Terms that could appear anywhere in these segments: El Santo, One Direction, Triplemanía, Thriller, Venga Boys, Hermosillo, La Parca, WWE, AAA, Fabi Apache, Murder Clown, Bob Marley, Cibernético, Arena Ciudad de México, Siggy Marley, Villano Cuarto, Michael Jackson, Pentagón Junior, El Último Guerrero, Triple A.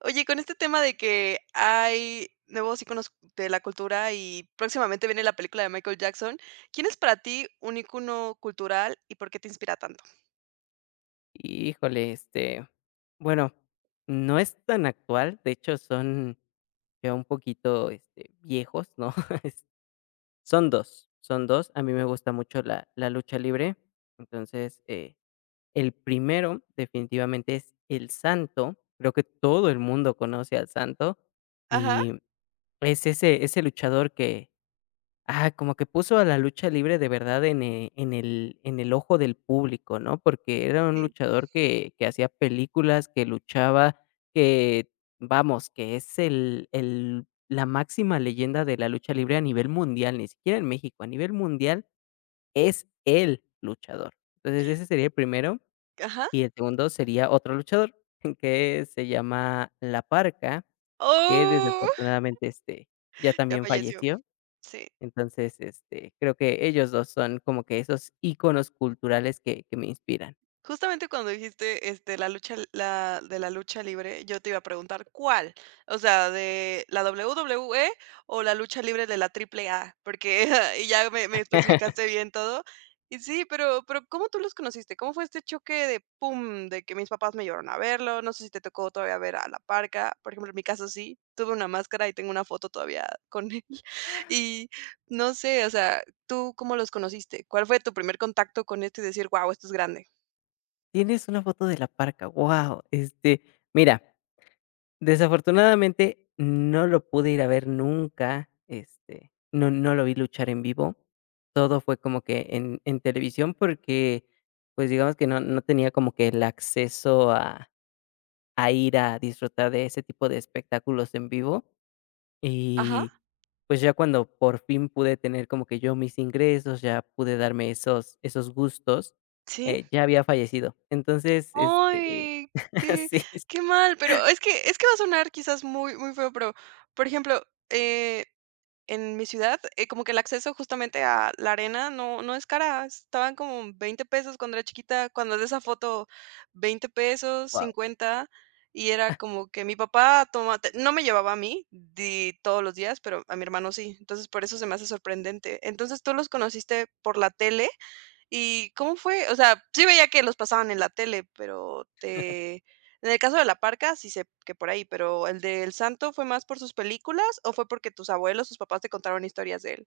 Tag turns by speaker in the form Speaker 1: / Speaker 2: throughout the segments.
Speaker 1: Oye, con este tema de que hay nuevos iconos de la cultura y próximamente viene la película de Michael Jackson, ¿quién es para ti un icono cultural y por qué te inspira tanto?
Speaker 2: Híjole, bueno, no es tan actual, de hecho son ya un poquito, viejos, ¿no? Es Son 2, son 2. A mí me gusta mucho la lucha libre, entonces, el primero definitivamente es El Santo, creo que todo el mundo conoce al Santo,
Speaker 1: Ajá,
Speaker 2: y es ese luchador como que puso a la lucha libre de verdad en, en el ojo del público, ¿no? Porque era un
Speaker 1: sí,
Speaker 2: luchador que hacía películas, que luchaba, que, vamos, que es el la máxima leyenda de la lucha libre a nivel mundial, ni siquiera en México, a nivel mundial es el luchador. Entonces, ese sería el primero,
Speaker 1: ajá.
Speaker 2: y el segundo sería otro luchador, que se llama La Parca, que
Speaker 1: Oh,
Speaker 2: desafortunadamente, ya
Speaker 1: ya
Speaker 2: también
Speaker 1: falleció,
Speaker 2: falleció.
Speaker 1: sí.
Speaker 2: Entonces, creo que ellos 2 son como que esos iconos culturales que me inspiran.
Speaker 1: Justamente cuando dijiste, la lucha la de la lucha libre, yo te iba a preguntar, ¿cuál? O sea, ¿de la WWE o la lucha libre de la AAA? Porque y ya me especificaste bien todo. Y sí, pero, ¿cómo tú los conociste? ¿Cómo fue este choque de pum, de que mis papás me llevaron a verlo? No sé si te tocó todavía ver a la Parca. Por ejemplo, en mi caso sí, tuve una máscara y tengo una foto todavía con él. Y no sé, o sea, ¿tú cómo los conociste? ¿Cuál fue tu primer contacto con esto y decir: "Guau, esto es grande"?
Speaker 2: ¿Tienes una foto de la parca? Wow, mira, desafortunadamente no lo pude ir a ver nunca, no lo vi luchar en vivo. Todo fue como que en televisión porque, pues, digamos que no tenía como que el acceso a ir a disfrutar de ese tipo de espectáculos en vivo.
Speaker 1: Ajá,
Speaker 2: Y, pues, ya cuando por fin pude tener como que yo mis ingresos, ya pude darme esos gustos,
Speaker 1: sí.
Speaker 2: ya había fallecido. Entonces,
Speaker 1: Ay, qué
Speaker 2: sí,
Speaker 1: qué mal, pero es que va a sonar quizás muy muy feo, pero, por ejemplo, eh, en mi ciudad, como que el acceso justamente a la arena no es cara, estaban como veinte pesos cuando era chiquita, cuando es de esa foto, veinte pesos,
Speaker 2: wow.
Speaker 1: cincuenta, y era como que mi papá toma te no me llevaba a mí di todos los días, pero a mi hermano sí, entonces por eso se me hace sorprendente. Entonces, ¿tú los conociste por la tele? ¿Y cómo fue? O sea, sí veía que los pasaban en la tele, pero te en el caso de La Parca, sí sé que por ahí, pero ¿el de El Santo fue más por sus películas o fue porque tus abuelos, tus papás te contaron historias de él?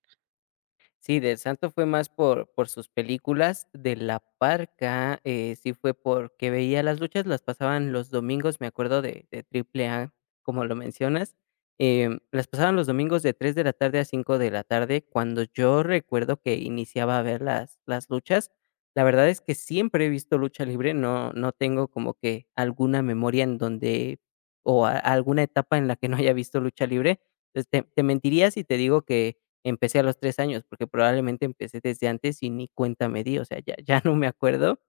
Speaker 2: Sí, del Santo fue más por sus películas. De La Parca, sí fue porque veía las luchas, las pasaban los domingos, me acuerdo de Triple A, como lo mencionas. Las pasaban los domingos de 3 de la tarde a 5 de la tarde, cuando yo recuerdo que iniciaba a ver las luchas. La verdad es que siempre he visto lucha libre. No tengo como que alguna memoria en donde o a alguna etapa en la que no haya visto lucha libre. Entonces, te mentiría si te digo que empecé a los 3 años, porque probablemente empecé desde antes y ni cuenta me di, o sea, ya no me acuerdo,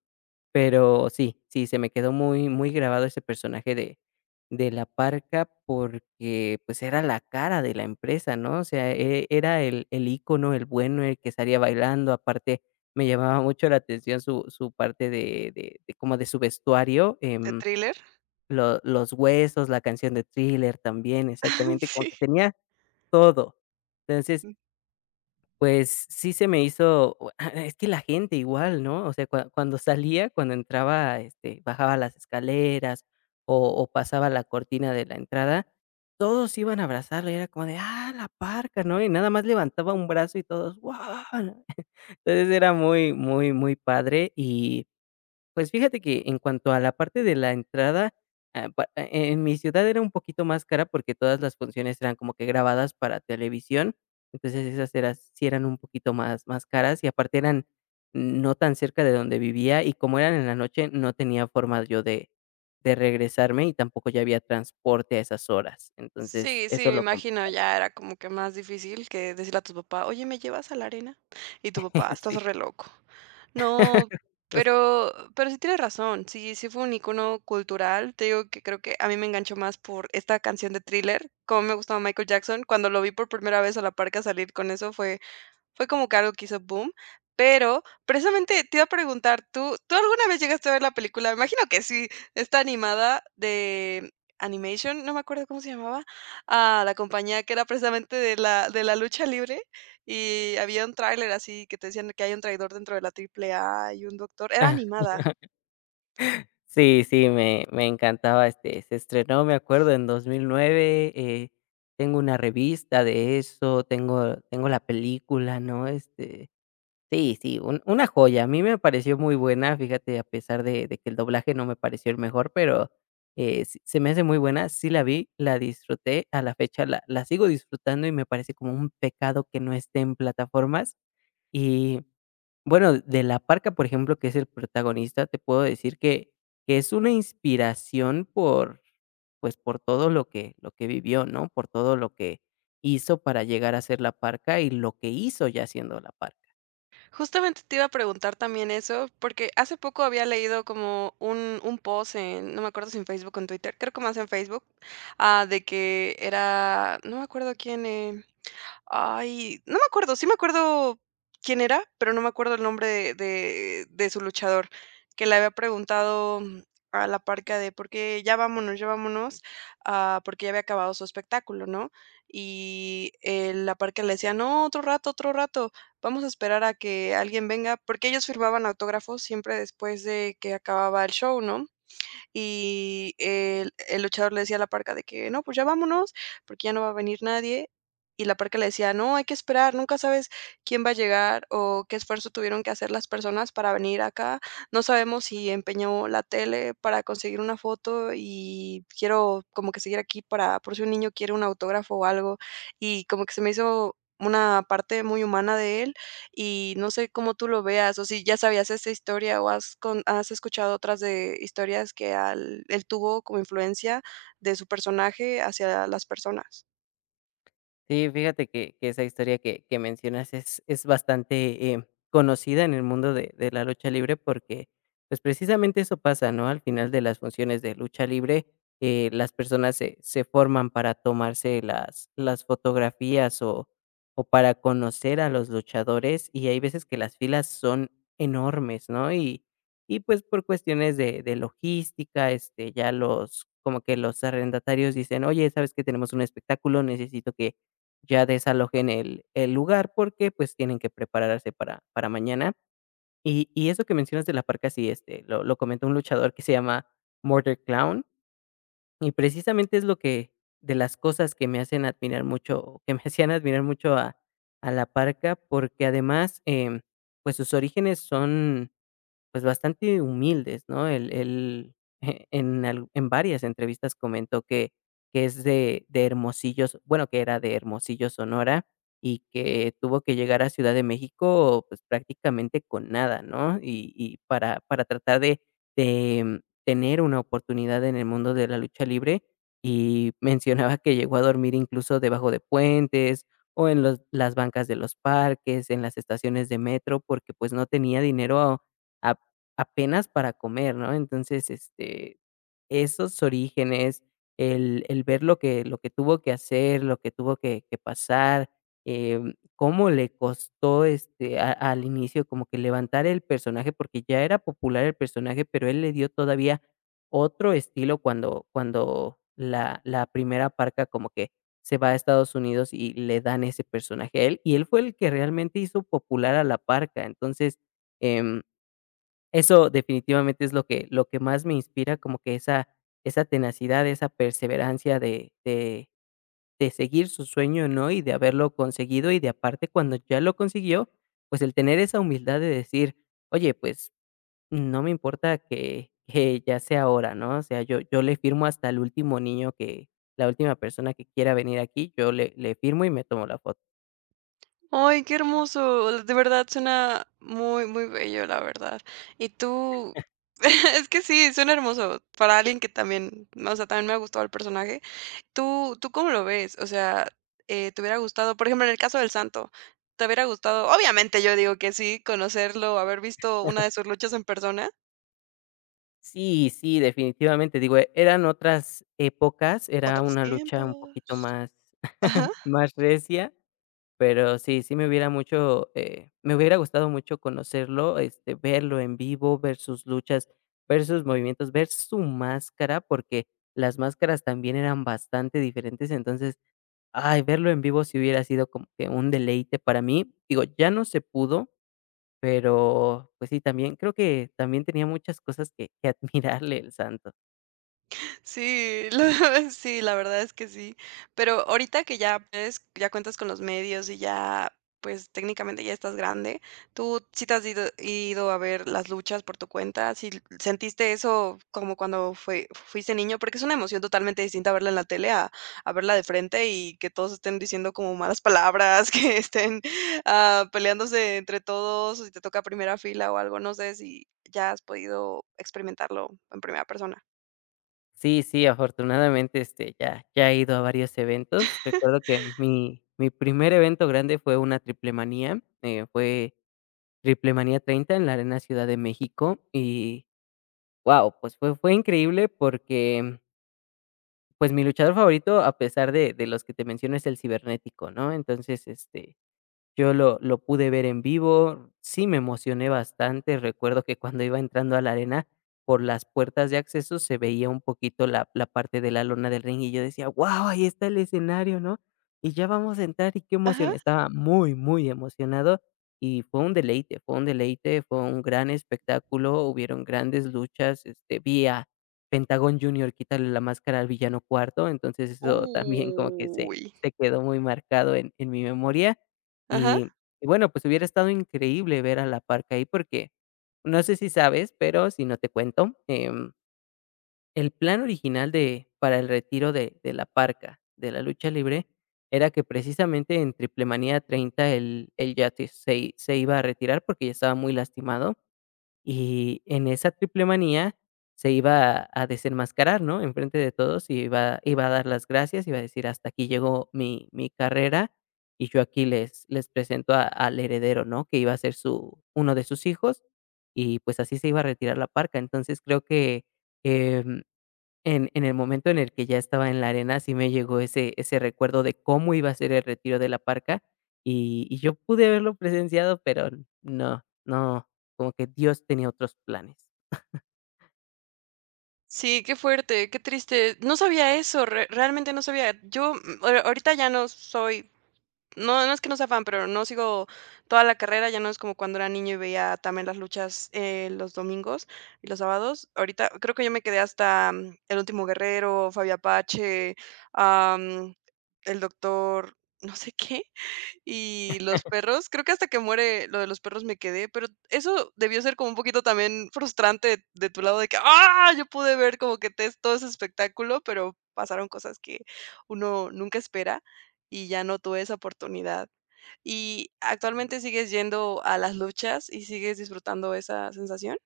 Speaker 2: pero sí, sí, se me quedó muy muy grabado ese personaje de la parca porque, pues, era la cara de la empresa, ¿no? O sea, era el ícono, el bueno, el que salía bailando. Aparte me llamaba mucho la atención su parte de su vestuario,
Speaker 1: ¿De Thriller?
Speaker 2: lo los huesos, la canción de Thriller también, exactamente, como que
Speaker 1: Sí.
Speaker 2: tenía todo. Entonces,
Speaker 1: Mm.
Speaker 2: pues, sí se me hizo es que la gente igual, ¿no? O sea, cuando salía, cuando entraba, bajaba las escaleras o pasaba la cortina de la entrada, todos iban a abrazarla, era como de: "¡Ah, la parca!", ¿no? Y nada más levantaba un brazo y todos: "¡Guau!". Entonces, era muy, muy, muy padre. Y pues fíjate que en cuanto a la parte de la entrada, ah, pa e en mi ciudad era un poquito más cara porque todas las funciones eran como que grabadas para televisión. Entonces, esas eran, sí eran un poquito más caras y aparte eran no tan cerca de donde vivía, y como eran en la noche, no tenía forma yo de regresarme y tampoco ya había transporte a esas horas. Entonces,
Speaker 1: Sí, sí,
Speaker 2: eso
Speaker 1: me
Speaker 2: lo com
Speaker 1: imagino, ya era como que más difícil que decirle a tu papá, oye, ¿me llevas a la arena? Y tu papá,
Speaker 2: sí.
Speaker 1: estás re loco. No,
Speaker 2: Pues,
Speaker 1: pero sí tienes razón, sí, sí fue un icono cultural, te digo que creo que a mí me enganchó más por esta canción de Thriller, como me gustaba Michael Jackson, cuando lo vi por primera vez a la Parca salir con eso fue fue como que algo que hizo boom, pero precisamente te iba a preguntar, ¿¿tú alguna vez llegaste a ver la película? Me imagino que sí. Está animada de Animation, no me acuerdo cómo se llamaba, a la compañía que era precisamente de la lucha libre, y había un tráiler así que te decían que hay un traidor dentro de la Triple A y un doctor, era
Speaker 2: ajá.
Speaker 1: animada.
Speaker 2: Sí, sí, me encantaba, se estrenó, me acuerdo, en 2009, tengo una revista de eso, tengo la película, ¿no? Sí, sí, un una joya. A mí me pareció muy buena, fíjate, a pesar de que el doblaje no me pareció el mejor, pero, s se me hace muy buena, sí la vi, la disfruté, a la fecha la sigo disfrutando y me parece como un pecado que no esté en plataformas. Y bueno, de La Parca, por ejemplo, que es el protagonista, te puedo decir que es una inspiración por, pues, por todo lo que vivió, ¿no? Por todo lo que hizo para llegar a ser La Parca y lo que hizo ya siendo La Parca.
Speaker 1: Justamente te iba a preguntar también eso, porque hace poco había leído como un post en, no me acuerdo si en Facebook o en Twitter, creo que más en Facebook, ah, de que era, no me acuerdo quién, ay, no me acuerdo, sí me acuerdo quién era, pero no me acuerdo el nombre de de su luchador, que le había preguntado a la Parca de: "¿Por qué? Ya vámonos", ah, porque ya había acabado su espectáculo, ¿no? Y, la Parca le decía: "No, otro rato, vamos a esperar a que alguien venga", porque ellos firmaban autógrafos siempre después de que acababa el show, ¿no? Y el luchador le decía a la Parca de que: "No, pues ya vámonos, porque ya no va a venir nadie". Y la Parca le decía: "No, hay que esperar, nunca sabes quién va a llegar o qué esfuerzo tuvieron que hacer las personas para venir acá. No sabemos si empeñó la tele para conseguir una foto y quiero como que seguir aquí para por si un niño quiere un autógrafo o algo". Y como que se me hizo una parte muy humana de él y no sé cómo tú lo veas, o si ya sabías esta historia o has con has escuchado otras de historias que al él tuvo como influencia de su personaje hacia las personas.
Speaker 2: Sí, fíjate que esa historia que mencionas es bastante, conocida en el mundo de la lucha libre porque, pues, precisamente eso pasa, ¿no? Al final de las funciones de lucha libre, las personas se forman para tomarse las fotografías o para conocer a los luchadores, y hay veces que las filas son enormes, ¿no? Y, pues, por cuestiones de logística, ya los como que los arrendatarios dicen: "Oye, ¿sabes que tenemos un espectáculo? Necesito que ya desalojen el lugar porque, pues, tienen que prepararse para mañana". Y eso que mencionas de la parca sí, lo comentó un luchador que se llama Murder Clown, y precisamente es lo que de las cosas que me hacen admirar mucho, o que me hacían admirar mucho a la parca, porque además, pues, sus orígenes son, pues, bastante humildes, ¿no? Él en varias entrevistas comentó que es de Hermosillo. Bueno, que era de Hermosillo, Sonora, y que tuvo que llegar a Ciudad de México, pues, prácticamente con nada, ¿no? Y para tratar de tener una oportunidad en el mundo de la lucha libre, y mencionaba que llegó a dormir incluso debajo de puentes, o en los las bancas de los parques, en las estaciones de metro, porque, pues, no tenía dinero apenas para comer, ¿no? Entonces, esos orígenes, el ver lo que tuvo que hacer, lo que tuvo que pasar, cómo le costó, a al inicio como que levantar el personaje, porque ya era popular el personaje, pero él le dio todavía otro estilo cuando la primera parca como que se va a Estados Unidos y le dan ese personaje a él, y él fue el que realmente hizo popular a la parca. Entonces, em eso definitivamente es lo que más me inspira, como que esa tenacidad, esa perseverancia de seguir su sueño, ¿no? Y de haberlo conseguido, y de aparte cuando ya lo consiguió, pues el tener esa humildad de decir: "Oye, pues no me importa que ya sea ahora", ¿no? O sea, yo le firmo hasta el último niño que la última persona que quiera venir aquí, yo le firmo y me tomo la foto.
Speaker 1: Ay, qué hermoso. De verdad suena muy, muy bello, la verdad. Y tú es que sí, suena hermoso para alguien que también, o sea, también me ha gustado el personaje. ¿¿Tú cómo lo ves? O sea, ¿te hubiera gustado? Por ejemplo, en el caso del Santo, ¿te hubiera gustado? Obviamente, yo digo que sí, conocerlo, haber visto una de sus luchas en persona.
Speaker 2: Sí, sí, definitivamente, digo, eran otras épocas, era
Speaker 1: Otros
Speaker 2: una lucha un poquito
Speaker 1: tiempos.
Speaker 2: más
Speaker 1: Ajá.
Speaker 2: Más recia, pero sí, sí me hubiera gustado mucho conocerlo, verlo en vivo, ver sus luchas, ver sus movimientos, ver su máscara, porque las máscaras también eran bastante diferentes, entonces, ay, verlo en vivo sí hubiera sido como que un deleite para mí. Digo, ya no se pudo, pero, pues sí, también creo que también tenía muchas cosas que admirarle el santo.
Speaker 1: Sí, la sí, la verdad es que sí. Pero ahorita que ya puedes, ya cuentas con los medios y ya, pues, técnicamente ya estás grande, ¿tú sí te has ido a ver las luchas por tu cuenta? ¿Si sentiste eso como cuando fue fuiste niño? Porque es una emoción totalmente distinta verla en la tele a verla de frente y que todos estén diciendo como malas palabras, que estén, ah, peleándose entre todos, o si te toca primera fila o algo, no sé si ya has podido experimentarlo en primera persona.
Speaker 2: Sí, sí, afortunadamente, ya he ido a varios eventos. Recuerdo que mi primer evento grande fue una Triplemanía, fue Triplemanía 30 en la Arena Ciudad de México y, wow, pues, fue increíble porque, pues, mi luchador favorito, a pesar de los que te menciono, es el Cibernético, ¿no? Entonces, yo lo pude ver en vivo, sí me emocioné bastante, recuerdo que cuando iba entrando a la arena, por las puertas de acceso se veía un poquito la parte de la lona del ring, y yo decía: "Guau, ahí está el escenario", ¿no? Y ya vamos a entrar, y qué emoción.
Speaker 1: Ajá.
Speaker 2: Estaba muy, muy emocionado, y fue un deleite, fue un deleite, fue un gran espectáculo, hubieron grandes luchas, vi a Pentagón Junior quitarle la máscara al Villano Cuarto, entonces eso también como que se
Speaker 1: Uy.
Speaker 2: se quedó muy marcado en mi memoria.
Speaker 1: Ajá.
Speaker 2: Y y bueno, pues hubiera estado increíble ver a la Parca ahí porque, no sé si sabes, pero si no te cuento, el plan original de para el retiro de la Parca, de la lucha libre, era que precisamente en Triplemanía 30 él el ya te se se iba a retirar porque ya estaba muy lastimado. Y en esa triple manía se iba a desenmascarar, ¿no? Enfrente de todos, y iba a dar las gracias, iba a decir: "Hasta aquí llegó mi carrera y yo aquí les presento a al heredero", ¿no? Que iba a ser su uno de sus hijos y, pues, así se iba a retirar la parca. Entonces, creo que, em en el momento en el que ya estaba en la arena, sí me llegó ese recuerdo de cómo iba a ser el retiro de la parca, y yo pude haberlo presenciado, pero no, no, como que Dios tenía otros planes.
Speaker 1: Sí, qué fuerte, qué triste. No sabía eso, re realmente no sabía. Yo, ahori ahorita ya no soy no, no es que no sea fan, pero no sigo toda la carrera, ya no es como cuando era niño y veía también las luchas, los domingos y los sábados. Ahorita creo que yo me quedé hasta, El Último Guerrero, Fabi Apache, am, el doctor no sé qué. Y los perros, creo que hasta que muere lo de los perros me quedé, pero eso debió ser como un poquito también frustrante de tu lado de que, ah, yo pude ver como que te todo ese espectáculo, pero pasaron cosas que uno nunca espera y ya no tuve esa oportunidad. ¿Y actualmente sigues yendo a las luchas y sigues disfrutando esa sensación?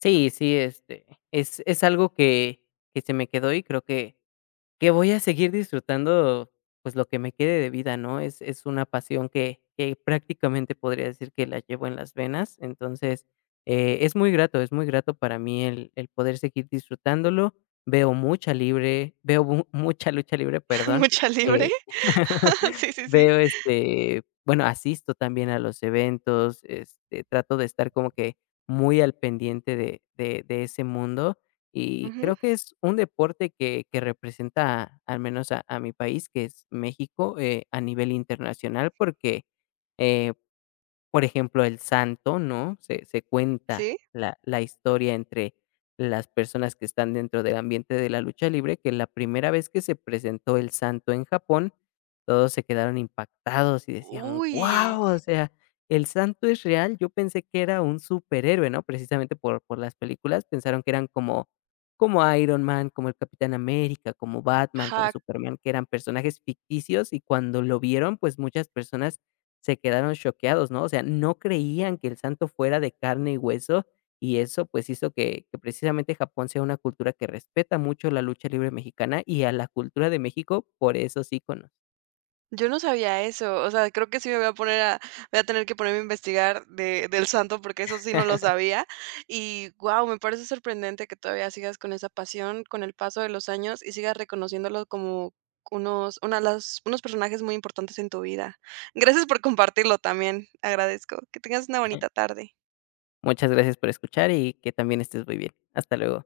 Speaker 2: Sí, sí, es algo que se me quedó y creo que voy a seguir disfrutando, pues, lo que me quede de vida, ¿no? Es una pasión que prácticamente podría decir que la llevo en las venas. Entonces, es muy grato para mí el poder seguir disfrutándolo. Veo mucha libre veo mu mucha lucha libre, perdón,
Speaker 1: ¿Mucha libre?
Speaker 2: eh
Speaker 1: Sí, sí, sí.
Speaker 2: Bueno, asisto también a los eventos, trato de estar como que muy al pendiente de ese mundo, y
Speaker 1: Ujú,
Speaker 2: creo que es un deporte que representa, al menos a mi país, que es México, a nivel internacional, porque, eh, por ejemplo, el santo, ¿no? Se cuenta
Speaker 1: sí.
Speaker 2: la historia entre las personas que están dentro del ambiente de la lucha libre, que la primera vez que se presentó el santo en Japón, todos se quedaron impactados y decían:
Speaker 1: Uy,
Speaker 2: "Guau, o sea, el santo es real". Yo pensé que era un superhéroe, ¿no? Precisamente por las películas, pensaron que eran como Iron Man, como el Capitán América, como Batman, como
Speaker 1: ajá.
Speaker 2: Superman, que eran personajes ficticios. Y cuando lo vieron, pues, muchas personas se quedaron choqueados, ¿no? O sea, no creían que el santo fuera de carne y hueso, y eso, pues, hizo que precisamente Japón sea una cultura que respeta mucho la lucha libre mexicana y a la cultura de México por esos íconos.
Speaker 1: Yo no sabía eso, o sea, creo que sí me voy a poner a voy a tener que ponerme a investigar de del Santo, porque eso sí no lo sabía. Y guau, me parece sorprendente que todavía sigas con esa pasión, con el paso de los años y sigas reconociéndolo como unos una de las unos personajes muy importantes en tu vida. Gracias por compartirlo también, agradezco. Que tengas una bonita tarde.
Speaker 2: Muchas gracias por escuchar y que también estés muy bien. Hasta luego.